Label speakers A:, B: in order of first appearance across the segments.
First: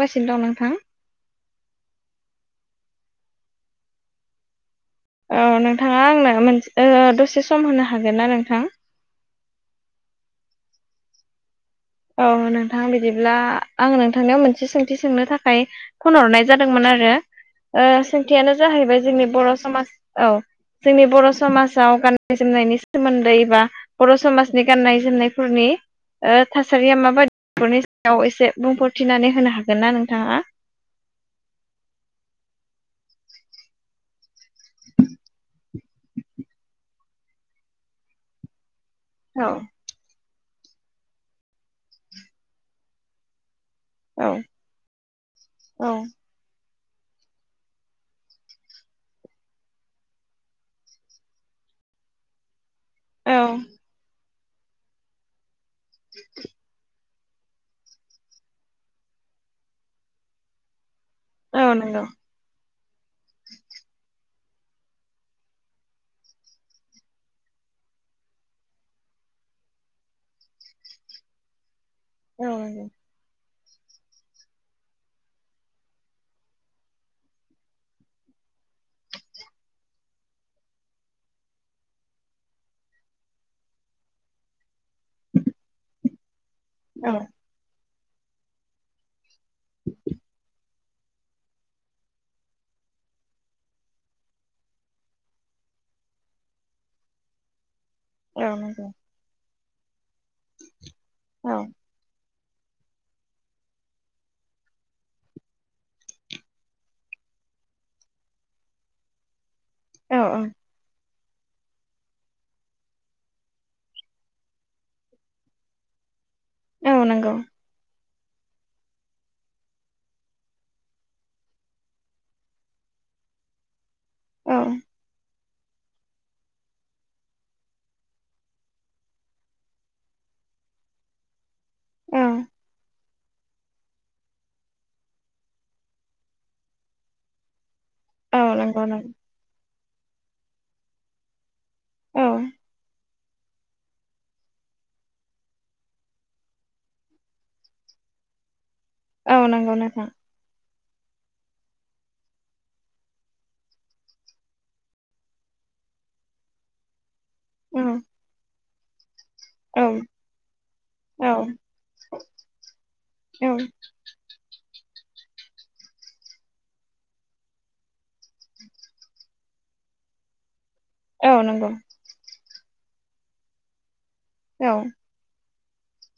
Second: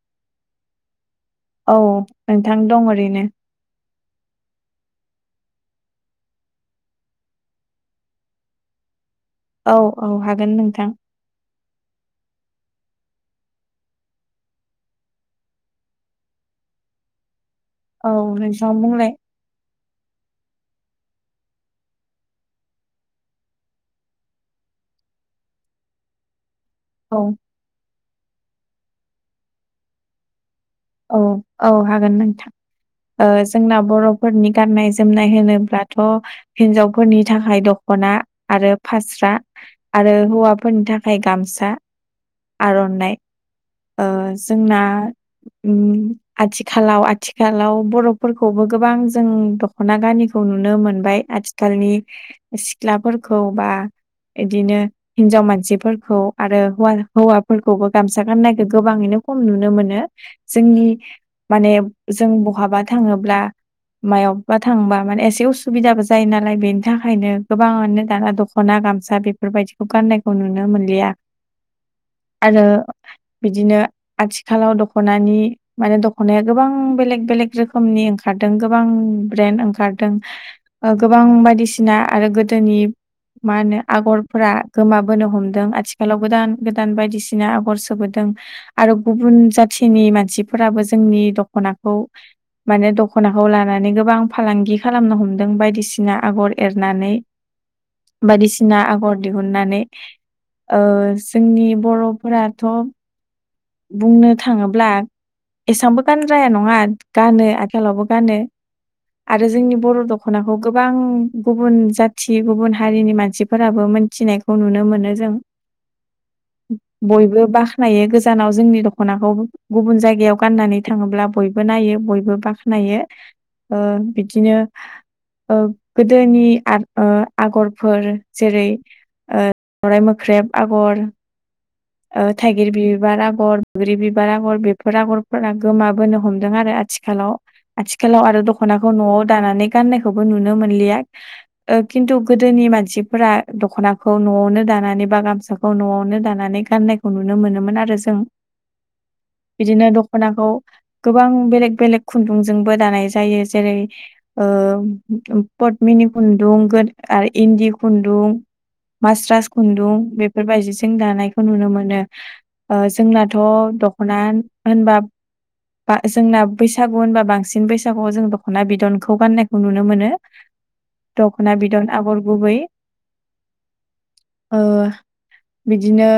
A: गासिनो दं नोंथां।
B: औ नोंथां दं ओरैनो
A: औ नोंथाङा आंनो मोनसे दसे सम होनो हागोन ना नोंथां।
B: औ औ हागोन नोंथां
A: औ नोंथां बिदिब्ला आं नोंथांनियाव मोनसे सोंथि सोंनो थाखाय फनहरनाय जादोंमोन आरो
B: औ
A: सोंथियानो
B: नोंथाङा
A: जाहैबाय
B: बुंलाय
A: जोंनि बर' समाज औ जोंनि बर' समाजाव गाननाय जोमनायनि सोमोन्दै बा बर' समाजनि गाननाय जोमनायफोरनि थासारिया
B: औ
A: माबायदि बेफोरनि सायाव एसे बुंफोरथिनानै होनो हागोन ना नोंथाङा
B: औ औ हागोन नोंथां जोंना बर' फोरनि गाननाय जोमनाय होनोब्लाथ' हिनजावफोरनि थाखाय दख'ना आरो फास्रा
A: औ
B: आरो हौवाफोरनि थाखाय गामसा आर'नाइ
A: औ
B: जोंना
A: औ
B: आथिखालाव आथिखालाव बर'फोरखौबो गोबां जों दख'ना गानिखौ नुनो मोनबाय गलनि सिख्लाफोरखौ बा बिदिनो हिनजाव मानसिफोरखौ आरो हौव हौवाफोरखौबो गामसा गाननायखौ गोबाङैनो खम नुनो मोनो जोंनि
A: औ
B: माने
A: नंगौ
B: जों बहाबा थाङोब्ला मायावबबा थांबा माने एसे उसुबिदाबो जायो नालाय बेनि थाखायनो गोबाङानो दाना दख'ना गामसा बे बेफोरबायदिखौ गाननायखौ नुनो मोनलिया
A: औ
B: आरो
A: नंगौ
B: बिदिनो आथिखालाव दख'नानि माने दख'नाया गोबां बेलेग बेलेग रोखोमनि ओंखारदों गोबां ब्रेन्ड ओंखारदों गोबां बायदिसिना आरो गोदोनि मा होनो आगरफोरा गोमाबोनो हमदों आथिखाल आथिखालाव गोदान गोदान
A: औ
B: बायदिसिना आगर सोबोदों आरो गुबुन जा मसिनि मानसिफोराबो जोंनि दख'नाखौ माने दखनाखौ लानानै गोबां फालांगि खालामनो हमदों बायदिसिना आगर एरनानै
A: औ
B: बायदिसिना
A: नंगौ
B: आगर दिहुननानै
A: औ
B: जोंनि बर'फोराथ' बुंनो थाङोब्ला एसेबांबो गानद्राया नङा गानो आथिालावबो गानो आरो जोंनि बर'
A: औ औ
B: दख'नाखौ गोबां गुबुन जाथि गुबुन हारिनि मानसिफोराबो मोनथिनायखौ नुनो मोनो जों
A: औ नंगौ
B: बयबो बाख्नायो गो गोजानाव जोंनि दख'नाखौ गुबुन जायगायाव गाननानै थाङोब्ला बयबो नायो बयबो बाखनायो
A: औ
B: बिदिनो गोदोनि आगरफोर जेरै सावरराय मोख्रेब आगर
A: औ
B: थाइगिर बिह बिबार आगर बैग्रि बिबार आगर बेफोर आगरफोरा गोमाबोनो हमदों आरो आथिखालाव आथिखालाव आरो
A: औ नंगौ
B: दख'नाखौ
A: नंगौ
B: न'आव दानानै गाननायखौबो नुनो मोनलिया खिन्थु
A: औ
B: गोदोनि मानसि फोर दख'नाखौ न'आवनो दानानै बा गामसाखौ न'आवनो दानानै गाननायखौ नुनो मोनोमोन आरो जों
A: औ नंगौ
B: बिदिनो
A: नोंथां
B: दखनाखौ गोबां बेलेग बेलेग खुन्दुंजोंबो दानाय जायो जेरै पदमिनि खुन्दुं आरो इन्दि
A: औ
B: खुन्दुं मस्राास
A: औ
B: खुन्दुं बेफोरबायदिजों
A: औ
B: दानायखौ नुनो मोनो जोंनाथ'
A: औ
B: अ होनबा ब जोंना बैसागु होनबा बांसिन बैसागुआव जों दख'ना बिदनखौ गान्नायखौ नुनो मोनो
A: औ
B: दख'ना
A: नंगौ
B: बिदन आगर गुबै
A: औ
B: बिदिनो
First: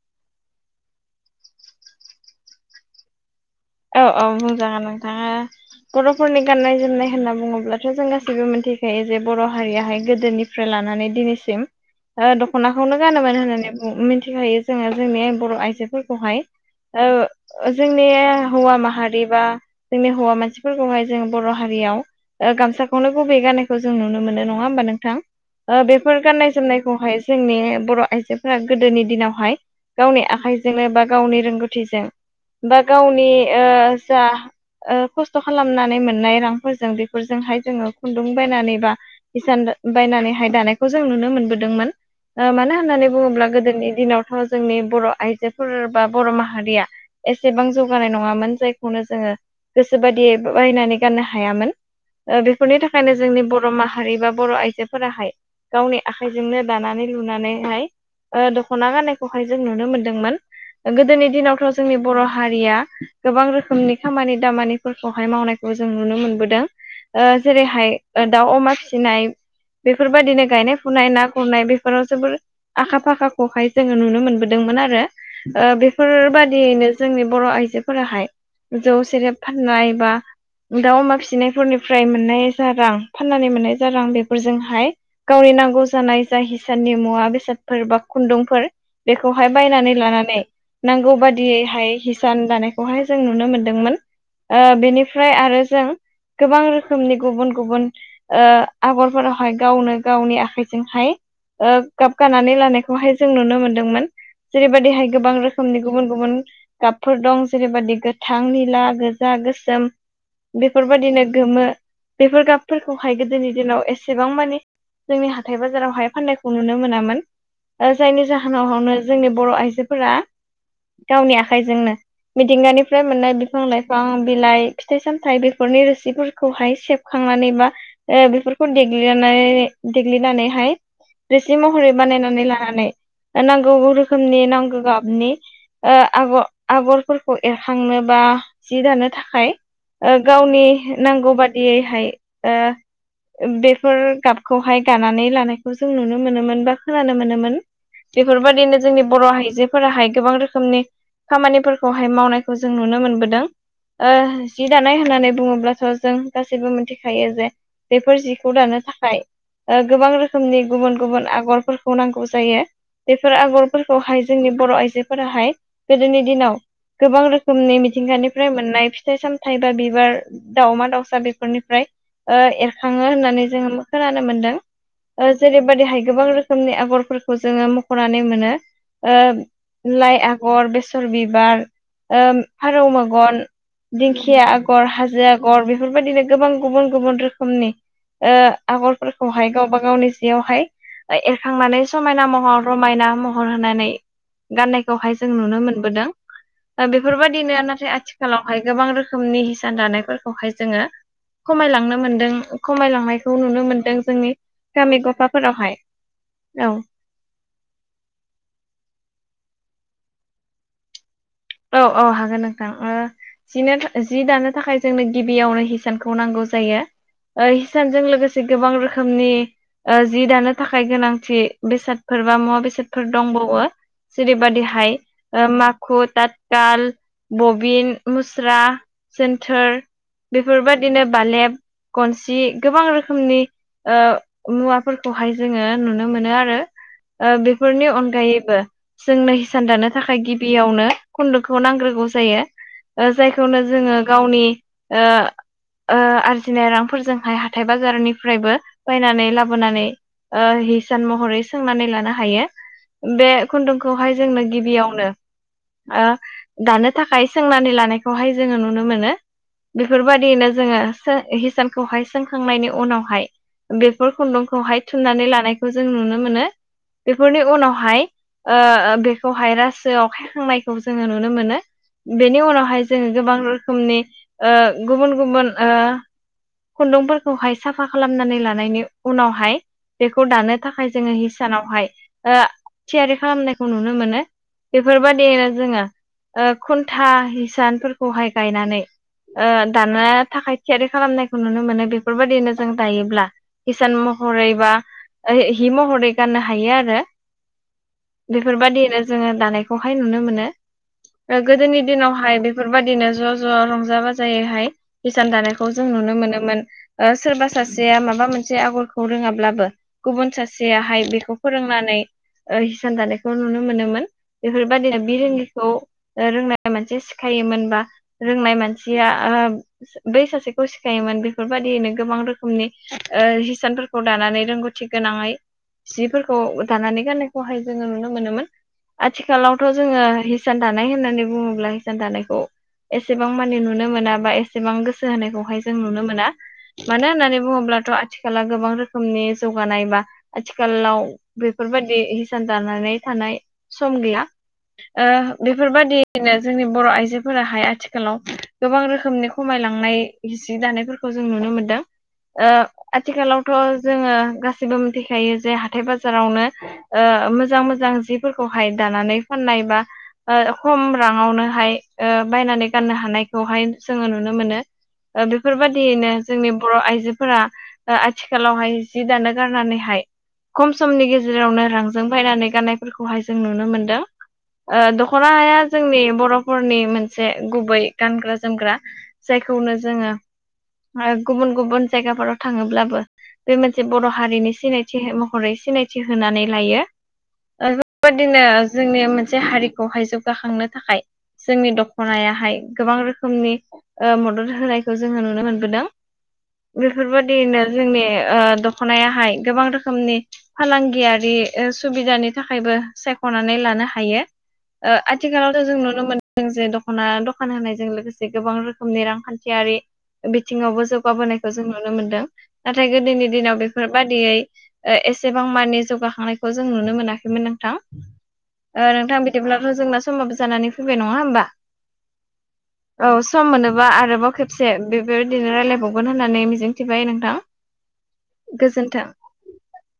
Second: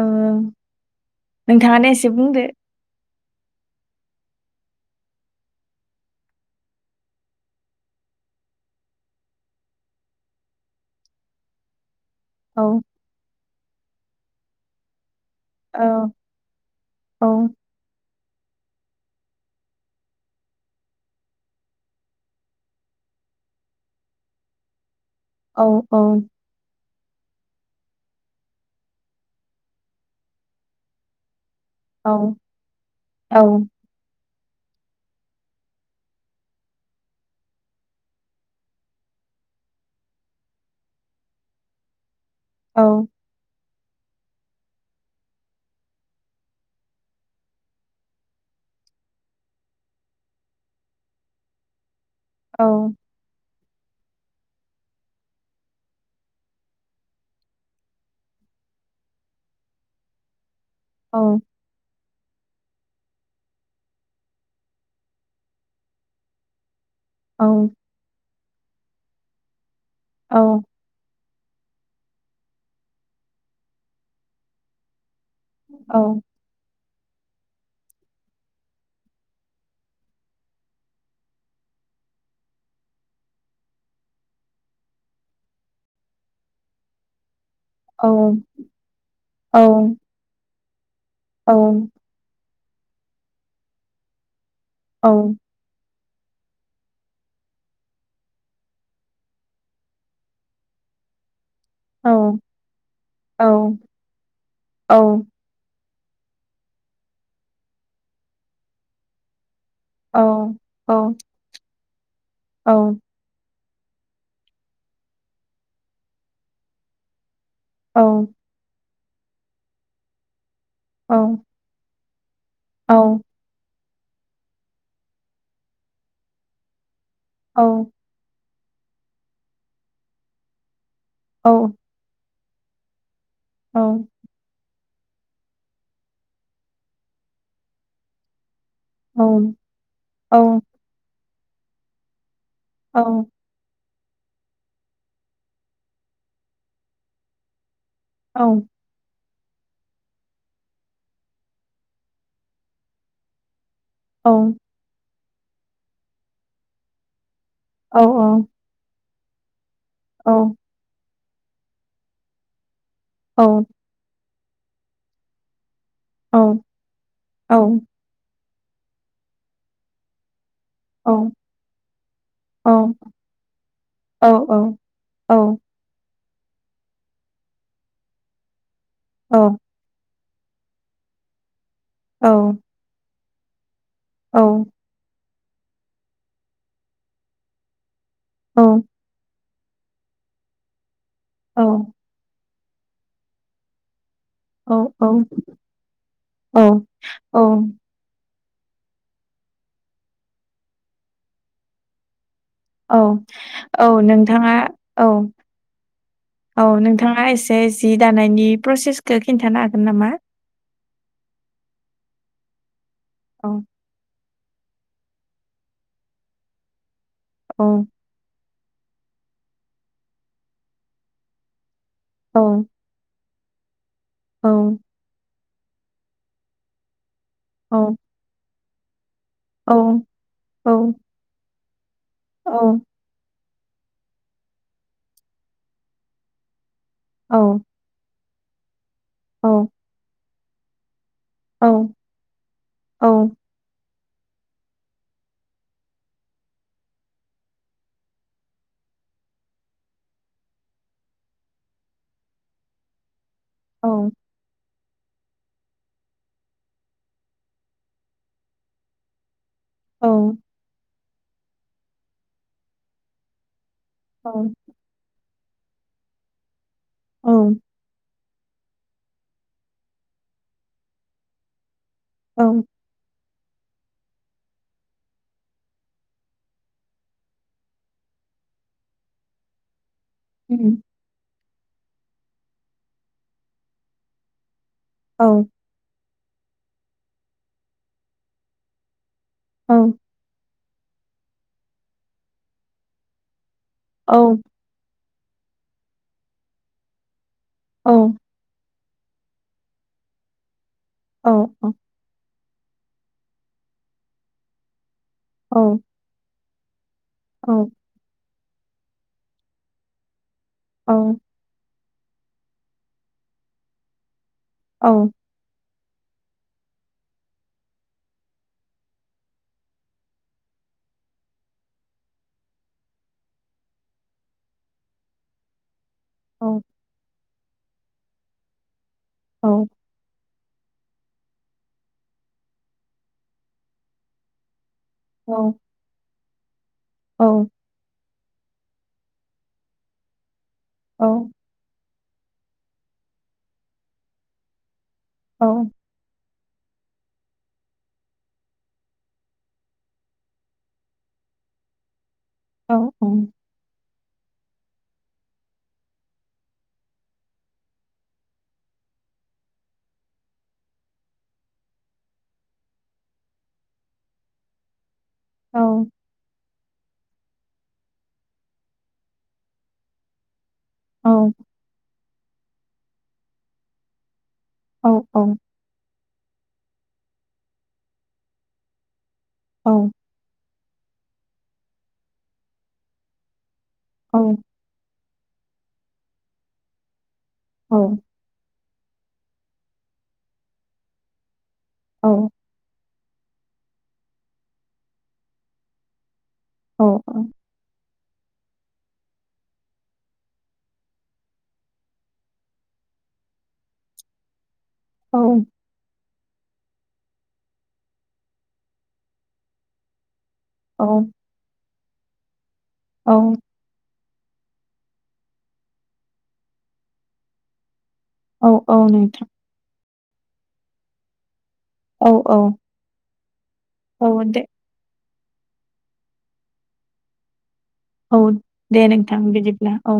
B: औ नोंथाङानो एसे बुंदो।
A: औ औ मोजां नोंथाङा बर'फोरनि गाननाय जोमनाय होनना बुङोब्लाथ' जों गासैबो मिथिखायो, जे बर' हारियाहाय गोदोनि निफ्राय लानानै दिनैसिम
B: औ
A: दख'नाखौनो गानोमोन होननानै मिथिखायो जोङो जोंनि बर'
B: औ
A: आइजोफोरखौहाय,
B: औ
A: ओ जोंनि हौवा माहारि बा जोंनि हौवा मानसिफोरखौहाय जों बर' हारियाव ओ गामसाखौनो गुबबै गाननायखौ जों नुनो मोनो। नङा होमबा नोंथां? औ बेफोर गान्नाय जोमनायखौहाय जोंनि बर' आइजोफोरा गोदोनि दिनावहाय गावनि आखाइजोंनो बा गावनि रोंगौथि जों बा गावनि
B: औ
A: ओ जा ओ खस्थ' खालामनानै मोननाय रांफोरजों बेफोरजोंहाय जोङो खुन्दुं बायनानै बा इसान बायनानैहाय दानायखौ जों नुनो मोनबोदोंमोन। ओ मानो
B: औ
A: होननानै बुङोब्ला गोदोनि दिनाव थ' जोंनि बर' आइजोफोर बा बर' माहारिया एसेबां जौगानाय न ङा मोन। जायखौनो जोङो गोसो बादियै बायनानै गाननो हायामोन
B: औ
A: बेफोरनि थाखायनो जोंनि बर' माहारि बा बर' आइजोफोराहाय गावनि आखाइजोंनो दानानै लुनानैहाय ओ दख'ना गाननायखौहाय जों नुनो मोनदोंमोन। गोदोनि दिनावथ' जोंनि बर' हारिया गोबां रोखोमनि खामानि दामानिफोरखौहाय मावनायखौ जों नुनो मोनबोदों। ओ
B: औ
A: जेरैहाय दाउ-अमा फिसिनाय बेफोरबायदिनो गायनाय फुनाय, ना गुरनाय बेफोराव जोबोर आखा फाखाखौहाय जोङो नुनो मोनबोदोंमोन आरो ओ
B: औ
A: बेफोरबादियैनो जोंनि बर' आइजो फोराहाय। जौ, सेरेब फाननाय बा दाउ-अमा फिसिनायफोरनिफ्राय मोननाय जा रां, फाननानै मोननाय ज रां बेफोरजोंहाय गावनि नांगौ जानाय जा हिसारनि मुवा बेसाद फोर बा खुन्दुंफोर बेखौहाय
B: औ
A: बायनानै लानानै नांगौ बायदि
B: औ
A: यै हाय हिसान दानायखौहाय जों नुनो मोनदोंमोन। ओ
B: औ
A: बेनिफ्राय आरो जों गोबां रोखोमनि गुबुन गुबुन ओ आगरफोरावहाय गावनो गावनि आखाइजोंहाय ओ गाब गानानै लानायखौहाय जों नुनो मोनदोंमोन।
B: औ औ
A: जेरैबायदिहाय गोबां रोखोम समनि गुबुन गुबुन गाबफोर दं जेरैबाददि गोथां, निला, गोजा, गोसोम
B: औ
A: बेफोरबायदिनो गोमो बेफोर गाबफोरखौहाय गोदोनि दिनाव एसे एसेबां मानिे जोंनि हाथाय बाजाराव हाय फान्नायखौ नुनो मोनामोन जायनि जाहोन सानावनो जोंनि बर' आइजोफोरा गावनि आखाइजोंनो मिथिंगानि फ्राय मोननाय बिफां-लाइफां, बिलाइ, फिथाइ-सामथायाइ बेफोरनि रोसिफोरखौहाय सेफ खांनानै बा ओ बेफोरखौ देग्लिना देग्लिनानैहाय
B: औ
A: रोसि महरै बानायनानै लानानै, नांगौ
B: औ
A: रोखोमनि नांगौ गाबनि आग आगरफोरखौ एरखांनो बा जि दानो
B: औ
A: थाखाय गावनि नांगौ बादि बेयैहाय ओ
B: औ
A: बेफोर गाबखौहाय गानानै लानायखौ जों नुनो मोनोमोन बा खोनानो मोनोमोन। बेफोरबायदिनो जोंनि बर' आइजोफोराहाय गोबां रोखोमनि खामानिफोरखौहाय मावनायखौ जों नुनो मोनबोदों‌ ओ जि दानाय होननानै बुङोब्लाथ' जों गासैबो मिथिखायो जे बेफोर जिखौ दानो थाखाय ओ गोबां रोखोमनि गुबुन गुबुन आगरफोरखौ नांगौ जायो बेफोर आगरफोरखौ खौहाय जोंनि बर' आइजोफोराहाय गोदोनि दिनाव गोबां रोखोमनि मिथिंगानि फफ्राय मोननाय फिथाइ सामथायाइ बा बिबार दाावमा दाउसा बेफोरनिफ्राय एरखाङो होननानै जोङो खोनानो मोनदों जेरैबादैहाय गोबां रोख रोखोमनि आगरफोरखौ जोङो मख'नानै मोनो लाइ आगर बे बासर बिबार, ओ फारौ मेगन, दिंखिया आगर, हाजो आग आगर बेफोरबायदिनो गोबां गुबुन गुबुन रोखोमनि ओ आगर फोरखौहाय गावबा गावनि जियावहाय एरखांनानै समायना महर रमायना महर होनानै गाननायखौहाय जों नुनो मोन बोदों
B: औ
A: बेफोरबायदिनो नाथाय आथिखाल आथिखालावहाय गोबां रोखोमनि हिसान दानायफोरखौहाय जोङो खमायलांनो मोनदों
B: औ
A: खमायलांनायखौ नुनो
B: औ
A: मोनदों जोंनि
B: नोंथाङा
A: गामि
B: औ
A: गफाफोरावहाय औ
B: नोंथाङा एसे जि दानायनि प्रसेसखौ खिन्थानो हागोन नामा
A: औ औ हागोन नोंथां
B: औ
A: जिनो जि दानो थाखाय जोंनो गिबियावनो हिसानखौ नांगौ जायो
B: औ
A: हिसानजों लोगोसे गोबां रोखोमनि जि दानो थाखाय गोनांथि बेसादफोर बा
B: औ
A: मुवा बेसादफोर दंबावो
B: औ
A: जेरैबादिहाय माखु तााथथाल
B: औ
A: बबिन मुस्रा सेन्थोर
B: औ
A: बेफोरबायदिनो बालेब खनसि
B: औ
A: गोबां रोखोमनि मुवाफोरखौहाय जोङो नुनो मोनो आरो
B: औ
A: बेफोरनि अनगायैबो जोंनो हिसान दानो थाखाय गिबियावनो खुन्दुखौ
B: औ
A: नांग्रोगौ जायो जायखौनो जोङो गावनि आरजिनाय रांफोरजोंहाय हाथाय बाजारनिफ्रायबो बायनानै लाबोनानै हिसान महरै सोंनानै लानो हायो बे खुन्दुंखौहाय जोंनो गिबियावनो दानो थाखाय सोंनानै लानायखौहाय जोङो नुनो मोनो बेफोरबायदियैनो जोङो हिसानखौहाय सोंखांनायनि उनावहाय बे बेफोर खुन्दुंखौहाय थुननानै लानायखौ जों नुनो मोनो
B: औ
A: बेफोरनि
B: औ
A: उनावहाय बेखौहाय रासो आवखायखांनायखौ जोङो नुनो मोनो बेनि
B: औ
A: उनावहाय जोङ गोबां रोखोमनि गुबुन गुबुन खुन्दुंफोरखौहाय साफा खालामनानै लानायनि उनावहाय बेखौ दानो थाखाय जोङो हिसानावहाय थियारि खालामनायखौ नुनो मोनो बेफोरबादियैनो जोङो खुन्था हिसानफोरखौहाय गायनानै दानो थाखाय थियारि खालामनायखौ नुनो मोनो बेफोरबायाददिनो जों दायोब्ला किसान महरै बा हि महरै गाननो हायो आरो
B: औ
A: बेफोरबायादिनो जोङो दानायखौहाय नुनो मोनो गोदोनि दिनावहाय बेफोरबायदिनो ज' ज' रंजा बाजायैहाय हिसान दानायखौ जों नुनो मोनोमोन सोरबा सासेया माबा मोनसे आगर रोङाब्लाबो गुबुन सासेयाहाय बेखौ फोरोंनानै हिसान थानायानायखौ नुनो मोनोमोन बेफोरबायादिनो बि रोंनि खौ रोंनाय मानसि सिखायोमोनबा रोंनाय मानसिया बै सासेखौ सिखायोमोन बेफोरबायाददियैनो गोबां रोखोमनि हिसान खौ दानानै रोंगौथि गोनाङै जिफोरखौ दानानै गाननायखौहाय जोङो नुनो मोनोमोन आथिखालावथ' जोङो हिसान दानाय होननानै बुङोब्ला हिसान दानायखौ एसेबां मानिे नुनो मोना बा एसेबां गोसो गोो होनायखौहाय जों नुनो मोना मानो होननानै बुङोब्लाथ' आथिखला गोबां रोखोम रोखनि जौगानाय बा आथिखालाव बेफोरबायदि ानानै थानाय सम गैया बेफोरबादि बिनो जोंनि बर' आइजोफोराहाय आथिखालाव गोबां रोखोमनि खमायलांनाय जि दानायफोरखौ जों नुनो मोनदों ओ आथिखालाव थ' जोङो गासिबो मिथिखायो जे हाथाय बाजारावनो मोजां मोजां जिफोरखौहाय दानानै फाननाय बा खम राङावनोहाय बायनानै गाननो हानायखौहाय जोङो नुनो मोनो। बेफोरबायदियैनो जोंनि बर' आइजोफोरा आथिखालावहाय जि दानो गारनानैहाय खम समनि गेजेरावनो रां जों फायनानै गाननायफोरखौहाय जों नुनो मोनदों। ओ द जोंनि बर'फोरनि मोनसे गुबै गानग्रा जोमग्रा। जायखौनो जोङो गुबुन गुबुन जायगाफोराव थाङोब्लाबो बे मोनसे बर' हारिनि सिनायथि महरै सिनायथि होनानै लायो। बेबायदिनो जोंनि मोनसे हारिखौहाय जौगाखांनो थाखाय जोंनि द खनायाहाय गोबां रोखोमनि मदद होनायखौ जोङो नुनो मोनबोदों। बेफोरबायदियैनो जोंनि दख'नायाहाय गोबां रोखोमनि फालांगियारि सुबिदानि थाखायबो सायख'नानै लानो हायो। आथिखालावथ' जों नुनो मोन जों जे दख'ना दखान होनायजों लोगोसे गोबां रोखोमनि रांखान्थियारि बिथिङावबो जौगाबोनायखौ जों नुनो मोनदों नाथाय गोदोनि
B: औ
A: दिनाव बे बेफोर बादियै एसेबां मानि जौगाखांनायखौ जों नुनो मोनाखैमोन नोंथां।
B: औ औ
A: नोंथां बिदिब्लाथ' जोंना समाबो जानानै फैबाय नङा होमबा?
B: औ औ
A: औ सम मोनोबा
B: औ
A: आरोबाव
B: दे
A: खेबसे एसे बेफोरदिनो रायज्लायबावगोन होननानै मिजिंथिबाय नोंथां।
B: औ दे
A: गोजोन्थों
B: नोंथां बिदिब्ला औ।